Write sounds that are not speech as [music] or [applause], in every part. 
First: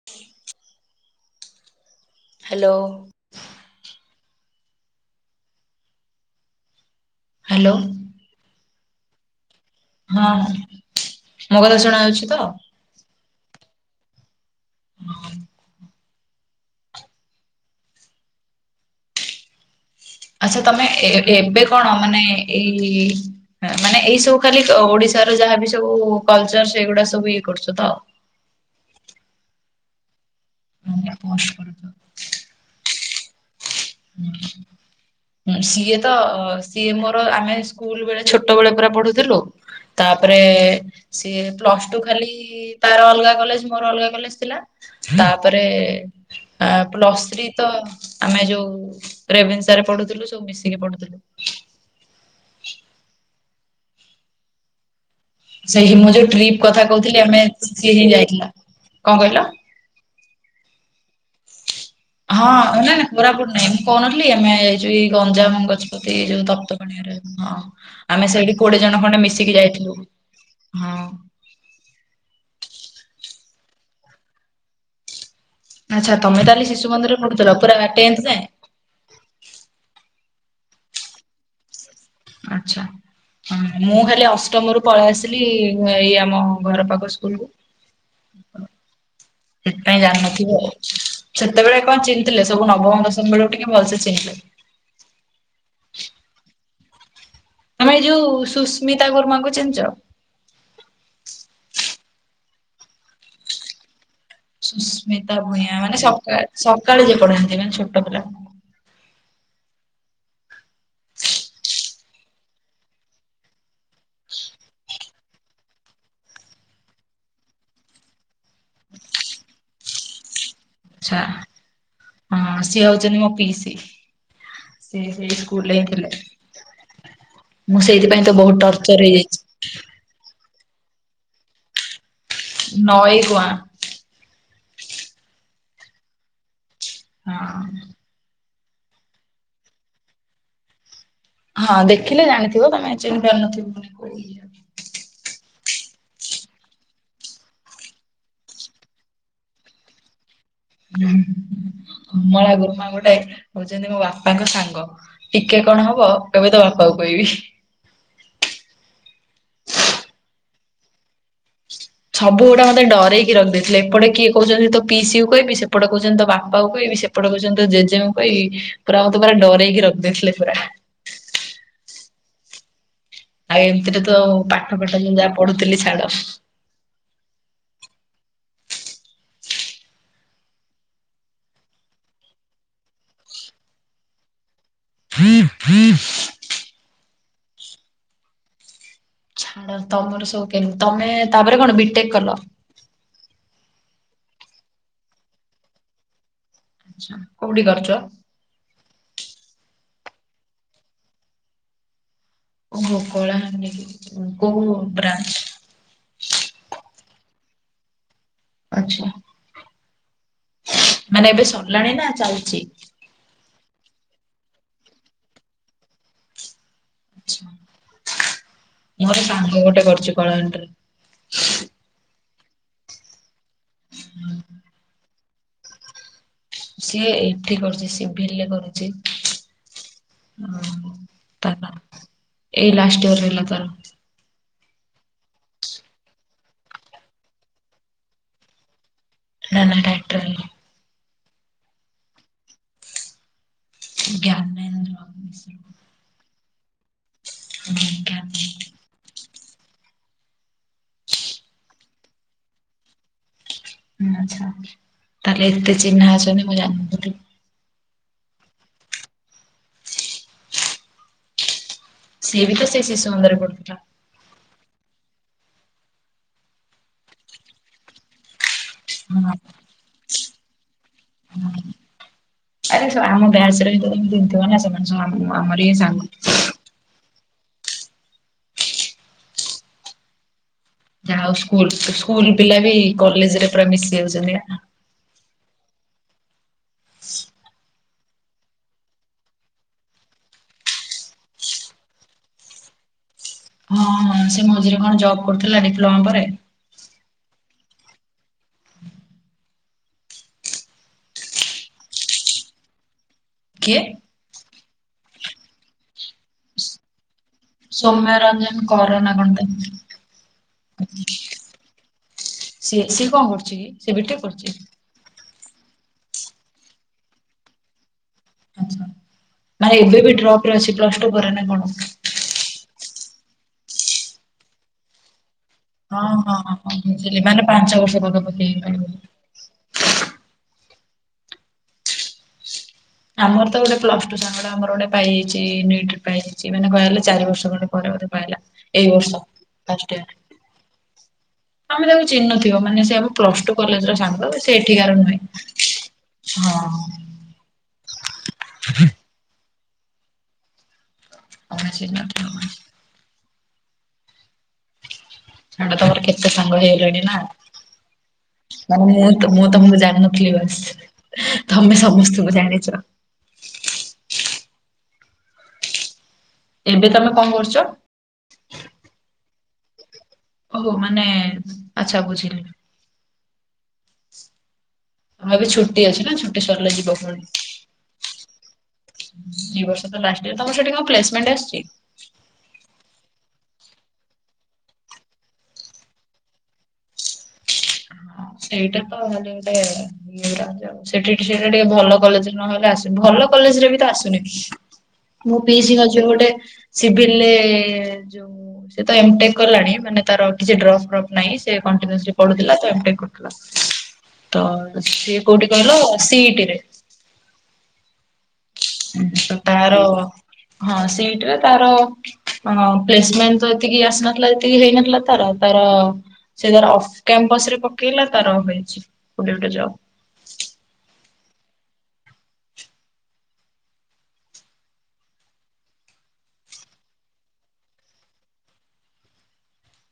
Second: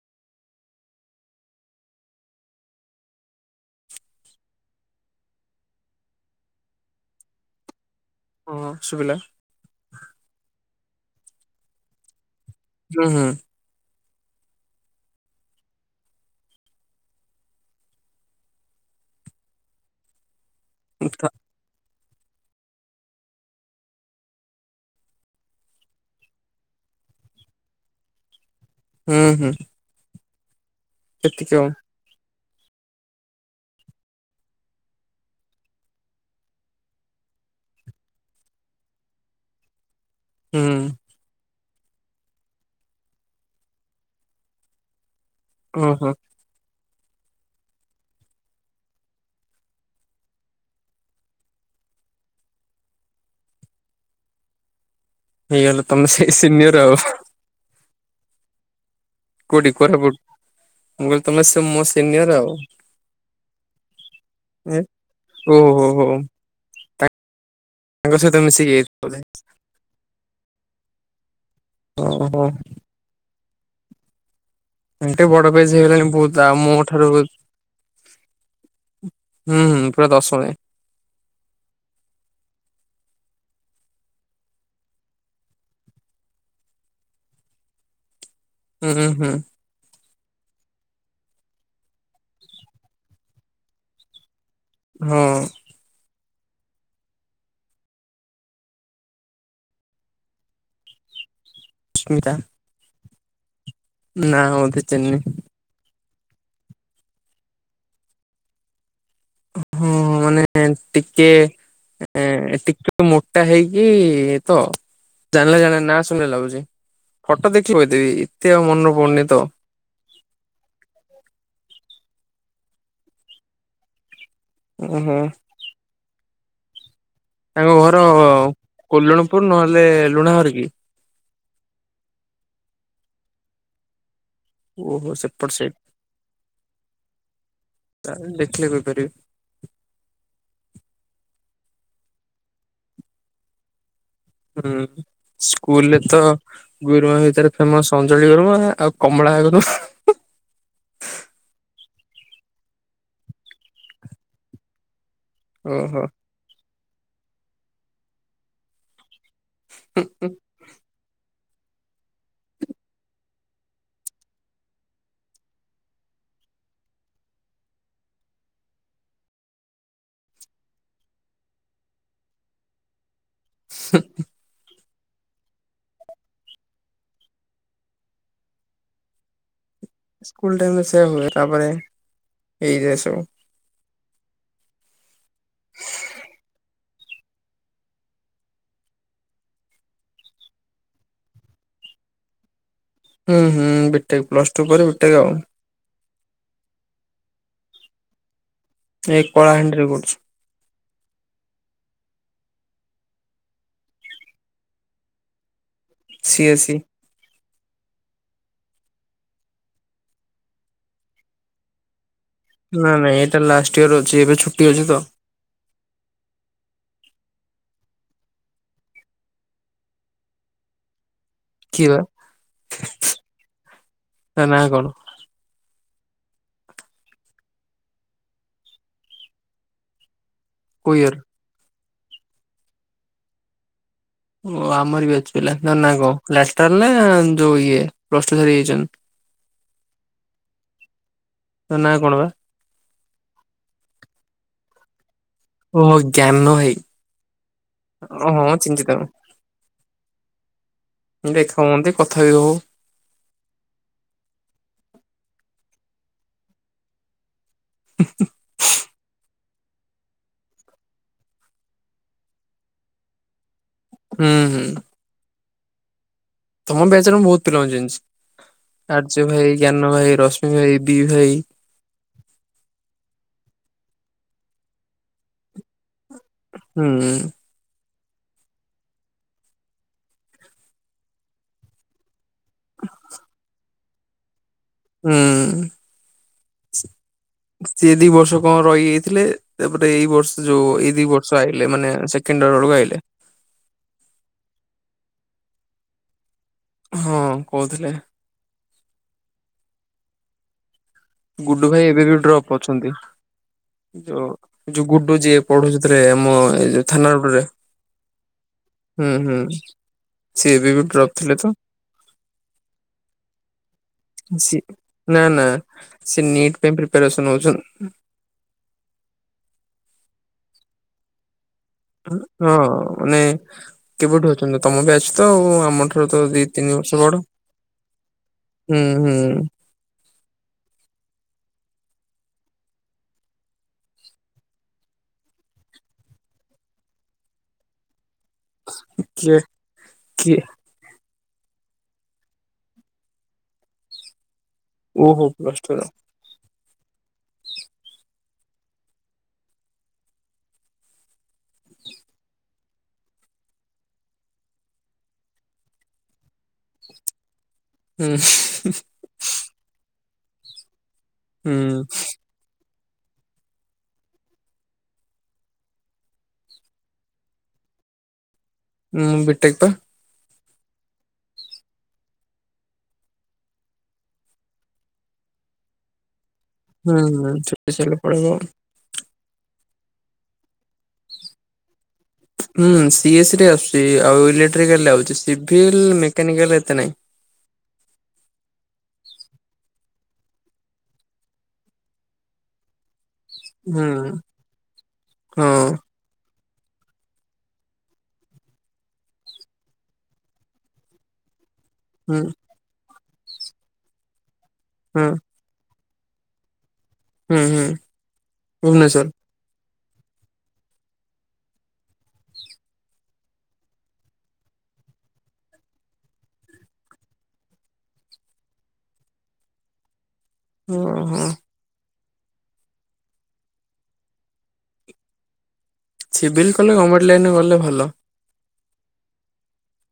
[inaudible] Hello. [inaudible] Hello. ହଁ ଶୁଭିଲା। ହଁ ହଁ ମୋ କଥା ଶୁଣା ଯାଉଛି ତ। ହୁଁ ହୁଁ। ହଁ। ଆଛା ତମେ ଏ ଥ ଏ ଏବେ କଣ ମାନେ ଏଇ। ହଁ ମାନେ ଏଇ ସବୁ ଖାଲି ଓଡିଶାର ଯାହାବି ସବୁ କଲଚର ସେଇଗୁଡା ସବୁ ଇଏ କରୁଛୁ ତ। ହୁଁ ହୁଁ। ସେତିକି ଆଉ ଇମ୍ପପୋସିବଲ [inaudible] ସିଏ ତ ସିଏ ମୋର ଆମେ ସ୍କୁଲ ବେଳେ ଛୋଟ ବେଳେ ପରା ପଢୁଥିଲୁ।। ତାପରେ ହୁଁ ସିଏ ପ୍ଲସ୍ ଟୁ ଖାଲି ତାର ଅଲଗା କଲେଜ ମୋର ଅଲଗା କଲେଜ ଥିଲା। ତାପରେ ଓହୋ ଆ ପ୍ଲସ ଥ୍ରୀ ତ ଆମେ ଯୋଉ। ରେଭେନ୍ସାରେ ପଢୁଥିଲୁ ସବୁ ମିଶିକି ପଢୁଥିଲୁ। [inaudible] ହେଇଗଲା ସେଇ ତମେ ମୁଁ ଯୋଉ ଟ୍ରିପ ସିନିୟର କଥା ଆଉ କହୁଥିଲି ଆମେ ସିଏ ହିଁ ଯାଇଥିଲା କଣ କହିଲ? [unintelligible] ହଁ ଆଉ ନାଇଁ ନାଇଁ କୋରାପୁଟ ନାଇଁ ମୁଁ କହୁ ନଥିଲି ଆମେ ଏଇ ଏ ଯଉ ଗଞ୍ଜାମ ଓହୋ ହୋ ହୋ ଗଜପତି ଏଇ ଯୋଉ ତପ୍ତପାଣି। ତା ହଁ ତାଙ୍କ ଆମେ ସହିତ ସେମିତି ମିଶିକି କୋଡିଏ ଯାଇଥିଲ ଜଣ ବୋଧେ ଖଣ୍ଡେ ମିଶିକି ଯାଇଥିଲୁ ହଁ। ଓହୋ। ଏଠେ ବଡ ପେଜ ହେଇଗଲାଣି ଆଚ୍ଛା ତମେ ବହୁତ [unintelligible] ତାହେଲେ ମୋ ଶିଶୁ ଠାରୁ ମନ୍ଦିରରେ ବି ପଢୁଥିଲ ପୁରା ଟେନ୍ଥ ଯାଏଁ? ହୁଁ ହୁଁ ପୁରା ଦଶମରେ। ଆଚ୍ଛା। ହଁ ମୁଁ ହେଲେ ଅଷ୍ଟମ ରୁ ପଳେଇ ଆସିଲି ଏଇ ଆମ ଘର ପାଖ ସ୍କୁଲ କୁ। [inaudible] ହୁଁ ହୁଁ ସେଥିପାଇଁ ଜାଣିନଥିବ ସେତେବେଳେ କଣ ଚିହ୍ନଥିଲେ ସବୁ ନବମ ଦଶମ ବେଳକୁ ଟିକେ ଭଲ ସେ ଚିହ୍ନିଥିଲେ। ହଁ ଅଁ ଭାଇ ଯୋଉ ସୁସ୍ମିତା ଗୁରୁମାଙ୍କୁ ଚିହ୍ନିଛ। ସୁମିତା। ବୋଧେ ଚିହ୍ନିନି ସୁସ୍ମିତା ଭୂୟାଁ ମାନେ ସକା ସକାଳୁ ପଢାନ୍ତି ମାନେ ଛୋଟ ପିଲା। ହଁ ମାନେ ଟିକେ। ଏଁ ଟିକେତ ମୋଟା ହେଇକି ତ। ଜାଣିଲା ଜାଣିଲା ନାଁ ଶୁଣିଲା ଲାଗୁଛି ଫଟୋ ଦେଖି କହିଦେବି ଏତେ ଆଉ ମନେ ପଡୁନି ତ। ଆଛା ହଁ ସିଏ ହଉଛନ୍ତି ମୋ ପିଇସୀ ସେ ଓହୋ ସେ। [unintelligible] ତାଙ୍କ ମୁଁ ଘର ସେଇଥିପାଇଁ ତ ବହୁତ କୋଲଣପୁର [unintelligible] ନହେଲେ ଲୁଣା ହର କିି। ନଈଗୁଆଁ। - ଓହୋ ସେପଟ ସାଇଟ୍। ହଁ। ଦେଖିଲେ କହି ପାରିବି। ହଁ ଦେଖିଲେ ଜାଣିଥିବ ତମେ ଚିହ୍ନି ପାରୁ ନଥିବ ପୁଣି। ହୁଁ ସ୍କୁଲରେ ତ। ଗୁରୁମା ଭିତରେ ଫେମସ ଅଞଳି ଗୁରୁମା ଆଉ କମଳା ଗୁରୁମା ହା କମଳା ଗୁରୁମା ଗୋଟେ ହଉଛନ୍ତି ମୋ ବାପାଙ୍କ ସାଙ୍ଗ। ଟିକେ କଣ ଓହୋ। ହବ କହିବେ ତ ବାପାଙ୍କୁ କହିବି। ହୁଁ ହୁଁ। ସବୁ ଗୁଡା ମତେ ଡରଇକି ରଖଦେଇଥିଲେ ଏପଟେ କିଏ କହୁଚନ୍ତି ତୋ ପିସିକୁ କହିବି ସେପଟ କହୁଚନ୍ତି ତୋ ବାପାକୁ କହିବି ସେ ଏପଟେ କହୁଚନ୍ତି ତ ଜେଜେଙ୍କୁ କହିବି ପୁରା ମତେ ପୁରା ଡରଇକି ରଖିଦେଇଥିଲେ ପୁରା। ଆଉ ଏମିତିରେ ତ ପାଠ ଫାଠ ମୁଁ ଯାହା ପଢୁଥିଲି ଛାଡ। ସ୍କୁଲ ଟାଇମ୍ ରେ ସେଇଆ ହୁଏ ତାପରେ ଏଇରା ସବୁ ଫି ଫି [unintelligible] ଛାଡ ତମର ସବୁ କେମତି ତମେ ତାପରେ କଣ ବିଟେକ୍ କଲ? ହୁଁ ହୁଁ ବିଟେକ୍ ପ୍ଲସ୍ଟୁ ପରେ ବିଟେକ୍ ଆଉ। ଆଛା କୋଉଠି କରିଚ? ଏଇ କଳାହାଣ୍ଡିରେ କରୁଚି। ଓହୋ କଳାହାଣ୍ଡିରେ କୋଉ ବ୍ରାଞ୍ଚ? C A C. ଆଚ୍ଛା। ମାନେ ଏବେ ସରିଲାଣି ନା ଚାଲିଚି? ନାଁ ନାଁ ଏଇଟା ଲାଷ୍ଟ ଇୟର ଅଛି ଏବେ ଛୁଟି ଅଛି ତ। ଆଚ୍ଛା। ମୋର ସାଙ୍ଗ ଗୋଟେ କରିୁଚି କଳାହାଣ୍ଡିରେ। କିଏ ବା ତା ନା କଣ? ସିଏ ଏଠି କରୁଚି ସିଭିଲି ରେ କରୁଚି ହୁଁ କୋଉ ଇୟର? ତାର ଏଇ ଲାଷ୍ଟ ଇୟର ହେଲା ତାର। ଓ ଆମରି ବ୍ୟାଚ୍ ପିଲା ତା ନା କଣ ଲାସ୍ତାର ନାଁ ଯୋଉ ଇଏ ପ୍ଲସ୍ଟୁ ସରିକି ଯାଇଚନ୍ତି। ନାଁ ନାଁ ଟାଇଟଲ୍। ତା ନାଁ କଣ ବା? ଜ୍ଞାନେନ୍ଦ୍ର ନିଶ୍ଚୟ। ଓହୋ ଜ୍ଞାନ ଭାଇ ହୁଁ, ହଁ ହଁ ଜ୍ଞାନେନ୍ଦ୍ର। ଚି‌ହ୍ନିଚି ତାଙ୍କୁ। ଦେଖା ହୁଅନ୍ତି କଥା ବି ହଉ। ଆଚ୍ଛା ତାହେଲେ ଏତେ ଚିହ୍ନା ଅଛନ୍ତି ମୁଁ ଜାଣିିନଥିଲି। [unintelligible] ସିଏ ବି ତ ସେଇ ଶିଶୁ ମନ୍ଦରେ ପଡୁଥିଲା। ହୁଁ ହୁଁ। ତମ ବ୍ୟାଚର ମୁଁ ବହୁତ୍ ପିଲାଙ୍କ ଚିହ୍ନିଚି ହଁ, ଆର୍ଯ୍ୟ ଭାଇ ଜ୍ଞାନ ଭାଇ ରଶ୍ମି ଭାଇ ଦି ଭାଇ ହଁ। ଆରେ ସ ଆମ ବ୍ୟାଚରେ ତ ତମେ ଚିହ୍ନିଥିବ ନା ସେମାନେ ସବୁ ଆମ ଆମରି ସାଙ୍ଗ ହୁଁ। ଯାହାହଉ ସ୍କୁଲ ସ୍କୁଲ ପିଲା ବି କଲେଜ ରେ ପୁରା ମିଶି ଯାଉଚନ୍ତି ନା? ହୁଁ ସିଏ ଦି ବର୍ଷ କଣ ରହିଯାଇଥିଲେ ତାପରେ ଏଇ ବର୍ଷ ଯୋଉ ଏଇ ଦି ବର୍ଷ ଆଇଲେ ମାନେ ସେକେଣ୍ଡ ଇୟର ବେଳକୁ ଆଇଲେ। ହଁ ହଁ ସେ ମଝିରେ କଣ ଜବ୍ କରୁଥିଲା ଡିପ୍ଲୋମା ପରେ ହଁ କହୁଥିଲେ। ଗୁଡୁ ଭାଇ ଏବେ ବି ଡ୍ରପ୍ ଅଛନ୍ତି। କିଏ? ଯୋଉ ଯୋଉ ଗୁଡ ଯିଏ ପଢୁଚୁତୁରେ ଆମ ଏ ଯୋଉ ଥାନା ରୋଡରେ ସୌମ୍ୟ ରଞ୍ଜନ କର ହୁଁ ନା ହୁଁ କଣ ତାନା ସିଏ ଏବେ ବି ଡ୍ରପ୍ ହୁଁ। ଥିଲେ ତ ସିଏ ସିଏ କଣ କରୁଚିକି? ସିଏ ନାଁ ନାଁ ସିଏ ନିଟ୍ ପାଇଁ ପ୍ରିପ୍ପାରେସନ ନଉଚନ୍ତି। ନାଇଁ ଏବେ ବି ଡ୍ରପ ରେ ଅଛି ପ୍ଲସ୍ଟୁ ପରେ ନା କଣ? ହଁ ମାନେ କେବେଠୁ ଅଛନ୍ତି ତମ ବ୍ୟାଚ୍ ତ ଆଉ ଆମ ଆମ ହଁ ଠାରୁ ତ ହଁ ଦିଇ ହଁ ତିନି ହଁ ବର୍ଷ ବୁଝିଲି ବଡ ମାନେ ପାଞ୍ଚ ବର୍ଷ ପାଖାପାଖି ହେଇଗଲାଣି। ହୁଁ ହୁଁ। ଆମର ତ ଗୋଟେ ପ୍ଲସ ଟୁ ସାଙ୍ଗ ଟେ ଆମର ଗୋଟେ ପାଇଯାଇଚି ନିଟ୍ ପାଇଯାଇଚି ମାନେ କହିବାକୁ ଗଲେ ଚାରିର୍ଷ ଖଣ୍ଡେ ପରେ ବୋଧେ ପାଇଲା। ଏଇ ବର୍ଷ କିଏ ଫାଷ୍ଟ ଇୟର ରେ। କିଏ ଆମେ ତାକୁ ଚିହ୍ନନଥିବ ମାନେ ସେ ଆମ ପ୍ଲସ ଟୁ କଲେଜ ର ସାଙ୍ଗ ସେ ଏଠିକାର ନୁହେଁ। ଓହୋ ପ୍ଲସ ଟୁ ର ହଁ। [inaudible] ଆରସିନା ପୋରମାଇ। ଛାଡ଼ ତମର କେତେ ସାଙ୍ଗ ହେଇଲାଣି ନା। ହୁଁ [unintelligible] ମୁଁ ତମକୁ ଜାଣିନଥିଲି ବାସ୍ ହୁଁ। ତମେ ସମସ୍ତଙ୍କୁ ଜାଣିଛ। ଏବେ ତମେ କଣ କରୁଛ? [inaudible] ମୁଁ ବିଟେକ୍ ପା। ଓହୋ ମାନେ ଆଚ୍ଛା ବୁଝିଲି। ଭାଇ ର ଛୁଟି ଅଛି ନା ଛୁ ହୁଁ ହୁଁ ଛୁଟି ସାରିଲେ ପଳେଇବ ଆଉ। ଦି ବର୍ଷ ତ ଲାଷ୍ଟ ଇ ତମର ସେଠି କଣ ପ୍ଲେସମେଣ୍ଟ ଆସିଛି? ହୁଁ ସିଏ ସ ରେ ଆସୁଛି ଆଉ ଇଲେକ୍ଟ୍ରିକାଲରେ ଆଉଛି ସିଭିଲ୍ ମେକାନିକାଲ ଏତେ ନାହିଁ। ହଁ ସେଇଟା ତ ମାନେ ଗୋଟେ [unintelligible] ସେଠି ସେଟା ଟିକେ ଭଲ କଲେଜ ନହେଲେ ଆସ ଭଲ କଲେଜ ରେ ବି ତ ହୁଁ ଆସୁନି ମୁଁ ହଁ ପିସି ଯୋଉ ଗୋଟେ ସିଭିଲରେ ଯୋଉ ସେ ତ ଏମଟେକ କଲାଣି ମାନେ ତାର କିଛି ଡ୍ରପ ଫ୍ରଫ୍ ନାହିଁ। ସେ କଣ୍ଟିନିଉସଲି ହୁଁ ପଢୁଥିଲା ତ ଏମଟେକ୍ କରୁଥିଲା ତ ହୁଁ ସିଏ କୋଉଠି କର ସିଟି ରେ। ହୁଁ ହୁଁ। ଭୁବନେଶ୍ଵର। ତାର ହଁ ସେଇଟା ତା ର କଣ ପ୍ଲେସମେଣ୍ଟ ତ ଏତିକି ଆସିନଥିଲା ଯେତିକି ହେଇନଥିଲା ତାର ତାର ସେ ତାର ଅଫ୍ କ୍ୟାମ୍ପସ ରେ ପକେଇଲା ତାର ହେଇଛି କୁଡ଼ି ଗୋଟେ ଜବ୍। ଓ ହୋ। ସିଭିଲ୍ କଲେ ଗଭର୍ଣମେଣ୍ଟ ଲାଇନରେ ଗଲେ ଭଲ।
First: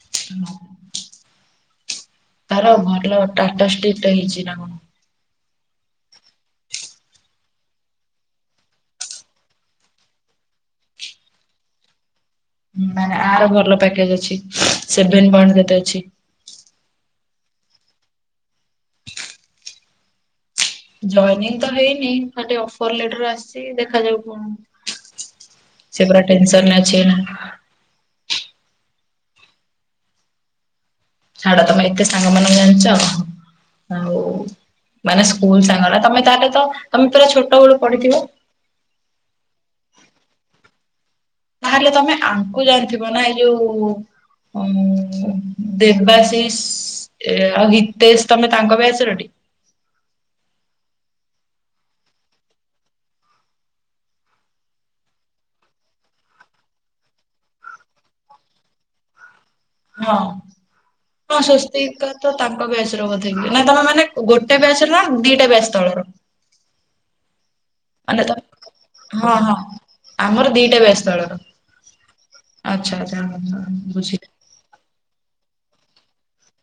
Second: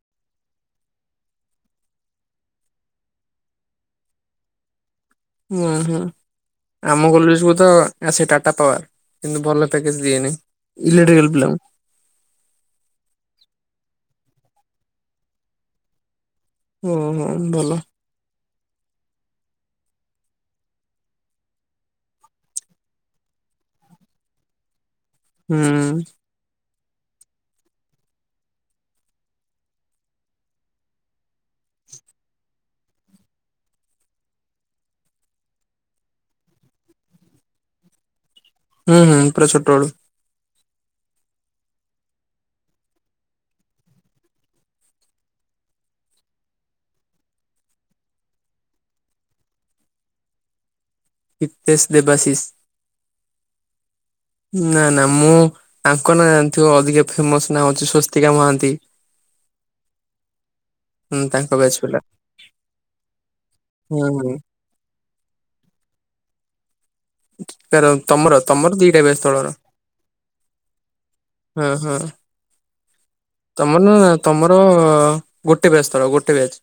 ହଁ। ତାର ଭଲ ଟାଟା ଷ୍ଟିକଟା ହେଇଛି ନା କଣ? ହଁ ହଁ। ଆମ କଲେଜକୁୁ ତ ଆସେ ଟାଟା ପାୱାର କିନ୍ତୁ ଭଲ ପ୍ୟାକେଜ ଦିଏନି। ଇଲେକ୍ଟ୍ରିକାଲ ପିଲାଙ୍କୁ। ଆର ଭଲ ପ୍ୟାକେଜ ଅଛି ସେଭେନ ପଏଣ୍ଟ କେତେ ଅଛି। ଓ ହୋ ଭଲ। ଜଏନିଂ ତ ହେଇନି ଖାଲି ଅଫର ଲେଟର ଆସିଛି ଦେଖାଯାଉ କଣ। ହୁଁ। ସେ ପୁରା ଟେନସନରେ ଅଛି। ଛାଡ଼ ତମେ ଏତେ ସାଙ୍ଗ ମାନକୁ ଜାଣିଛ। ଆଉ ମାନେ ସ୍କୁଲ ସାଙ୍ଗନା ତମେ ତାହେଲେ ତ ତମେ ପୁରା ଛୋଟ ବେଳୁ ପଢିଥିବ। ହୁଁ ହୁଁ ପୁରା ଛୋଟ ଵେଳୁ। ତାହେଲେ ତମେ ଆଙ୍କୁ ଜାଣିଥିବ ନା ଏଇ ଯୋଉ ଊଁ ଦେବାଶିଷ। ଏ ଆଉ ହିତେଶ ତମେ ତାଙ୍କ ବ୍ୟାଚ ର ଟି? ହତେଶ ଦେବାଶିଷ। ନା ନା ମୁଁ ଆଙ୍କ ନାଁ ଜାଣିଥିବ ଅଧିକ ଫେମସ ନାଁ ହଉଛି ସ୍ବସ୍ତିକା ମହାନ୍ତି। ହଁ ହୁଁ ହଁ ତାଙ୍କ ବ୍ୟାଚ୍ ପିଲା ସ୍ଵସ୍ତିକା ତ ତାଙ୍କ ବ୍ୟାଚ୍ ର ବୋଧେ ନା ତମେ ହୁଁ ମାନେ ଗୋଟ୍ ହୁଁ ଗୋଟେ ବ୍ୟାଚ ର ନା ଦିଟା ବ୍ୟାଚ ତଳର? କାର ମାନେ ତ ତମର ତମର ଦିଟା ଵ୍ୟାଚ ହଁ ହଁ ତଳର? ଆମର ଦିଟା ବ୍ଯାଚ ତଳର ହଁ ଆଛା ଆଛା। ମାନେ ତମର ଗୋଟେ ବ୍ୟାଚ ତଳେ, ଗୋଟେ ବ୍ୟାଚ।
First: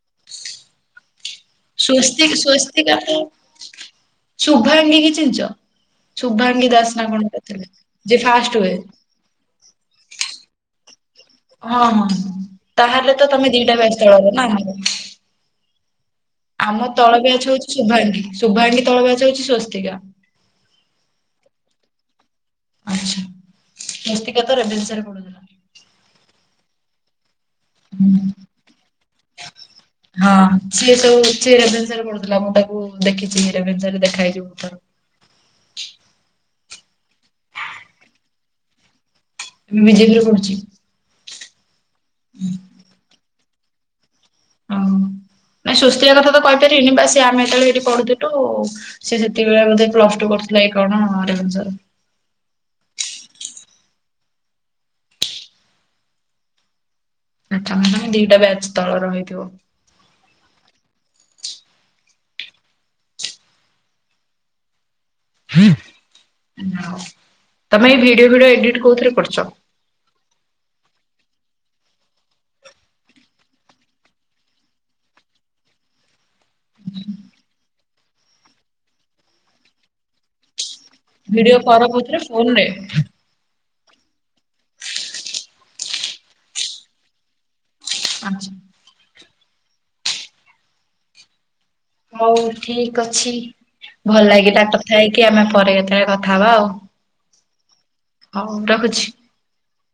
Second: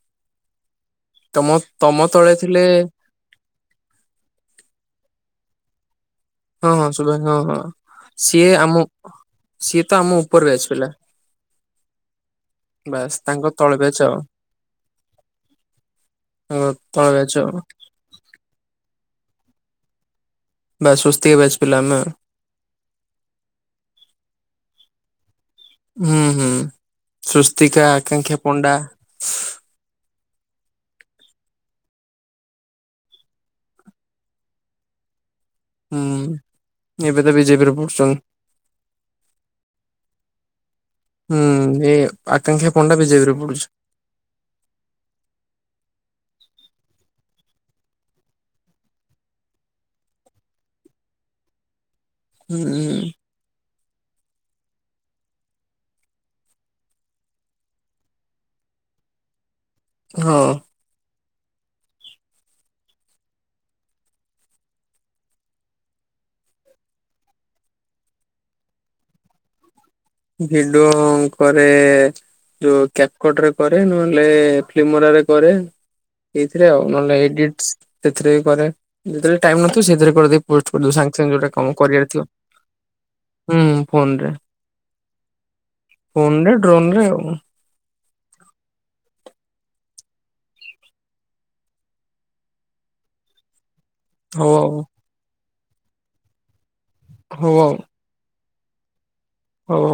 ତମ ତମ ତଳେ ସ୍ୱସ୍ତିକ ଥିଲେ ସ୍ୱସ୍ତିକ [unintelligible] ଶୁଭାଙ୍ଗି କି ଚିହିଁଚ? ଶୁଭାଙ୍ଗୀ ହଁ ହଁ ଦାଶ ନା ଶୁଭା କଣ ହଁ ଗୋଟେ ହଁ। ଥିଲେ? ଯେ ସିଏ ଫାଷ୍ଟ ଆମ ହୁଏ। ସିଏ ତ ଆମ ଉପର ବ୍ୟାଚ ପିଲା। ହଁ- ହଁ ତାହେଲେ ବାସ୍ ତାଙ୍କ ତମେ ତଳ ଦିଟା ବ୍ୟାଚ୍ ବ୍ୟାଚରେ ଆଉ। ତଳର ନା। ଆମ ତଳ ବ୍ୟାଚ ହେଉଛି ଶୁଭାଙ୍ଗୀ, ଶୁଭାଙ୍ଗୀ ତଳ ବ୍ୟାଚ ହେଉଛି ସ୍ଵସ୍ତିକା। ବାସ ସ୍ୱସ୍ତିକ ବ୍ୟାଚ ପିଲା ଆମେ। ଆଚ୍ଛା ସ୍ୱସ୍ତିକା ତ ରେଭେନ୍ସାରେ ପଢୁଥିଲା। ହୁଁ- ହୁଁ ସ୍ୱସ୍ତିକା, ହୁଁ। ଆକାଂକ୍ଷା ପଣ୍ଡା। [inaudible] ହଁ ସିଏ ସବୁ ସିଏ ରେଭେନ୍ସାରେ ପଢ଼ୁଥିଲା, ମୁଁ ତାକୁ ଦେଖିଛି ରେଭେନ୍ସାରେ ଦେଖା ହେଇଛିି ବହୁତ ଥର। ହୁଁ ଏବେ ତ ବି ଜେ ପି ରେ ପଢ଼ୁଚ ମୁଁ ବି ଜେ ପି ରେ ପଢୁଛି। ହୁଁ ଏ ଆକାଂକ୍ଷା ପଣ୍ଡା ବି ଜେ ପିରେ ପଢୁଛି। ଓ ହ ନାଇଁ ସ୍ୱସ୍ତିକା କଥା ତ କହିପାରିବିନି, ବାସ ଆମେ ଯେତେବେଳେ ଏଇଠି ପଢୁଥିଲୁ ସେ ସେତିକିବେଳେ ବୋଧେ, ପ୍ଲସଟୁ କରୁଥିଲା କି କଣ ରେଭେନ୍ସାରେ? ହୁଁ। ଆ ତନ୍ମୟୀ ଦିଟା ବ୍ୟାଚ୍ ତଳର ହେଇଥିବ। ହଁ। ତମେ ଏଇ ଭିଡିଓ ଫିଡିଓ ଏଡିଟ କୋଉଥିରେ କରୁଛ? ଭିଡିଓ କରେ ଯୋଉ କ୍ୟାପକଟରେ କରେ, ନହେଲେ ଫିଲ୍ମରାରେ କରେ। ଏଇଥିରେ ଆଉ ନହେଲେ ଏଡିଟ ସେଥିରେ କରେ, ଯେତେବେଳେ ଟାଇମ ନଥିବ ସେଥିରେ କରିଦେଇ ପୋଷ୍ଟ କରିଦେବୁ। ସାଙ୍ଗ ସେମିତି ଗୋଟେ ଭିଡିଓ କଣ କର କରିବାର କୋଉଥିରେ ଥିବ, ଫୋନରେ? ହୁଁ ଫୋନ ରେ ଫୋନରେ, ଡ୍ରୋନରେ ଆଉ। ଆଚ୍ଛା। ହଉ ଠିକ ଅଛି ଭଲ ହଉ ଲାଗିଲା ଆଉ କଥା ହେଇକି, ଆମେ ପରେ କେତେବେଳେ କଥା ହବା ଆଉ। ହଉ ଆଉ। ହଉ ରହୁଛି। ହଉ।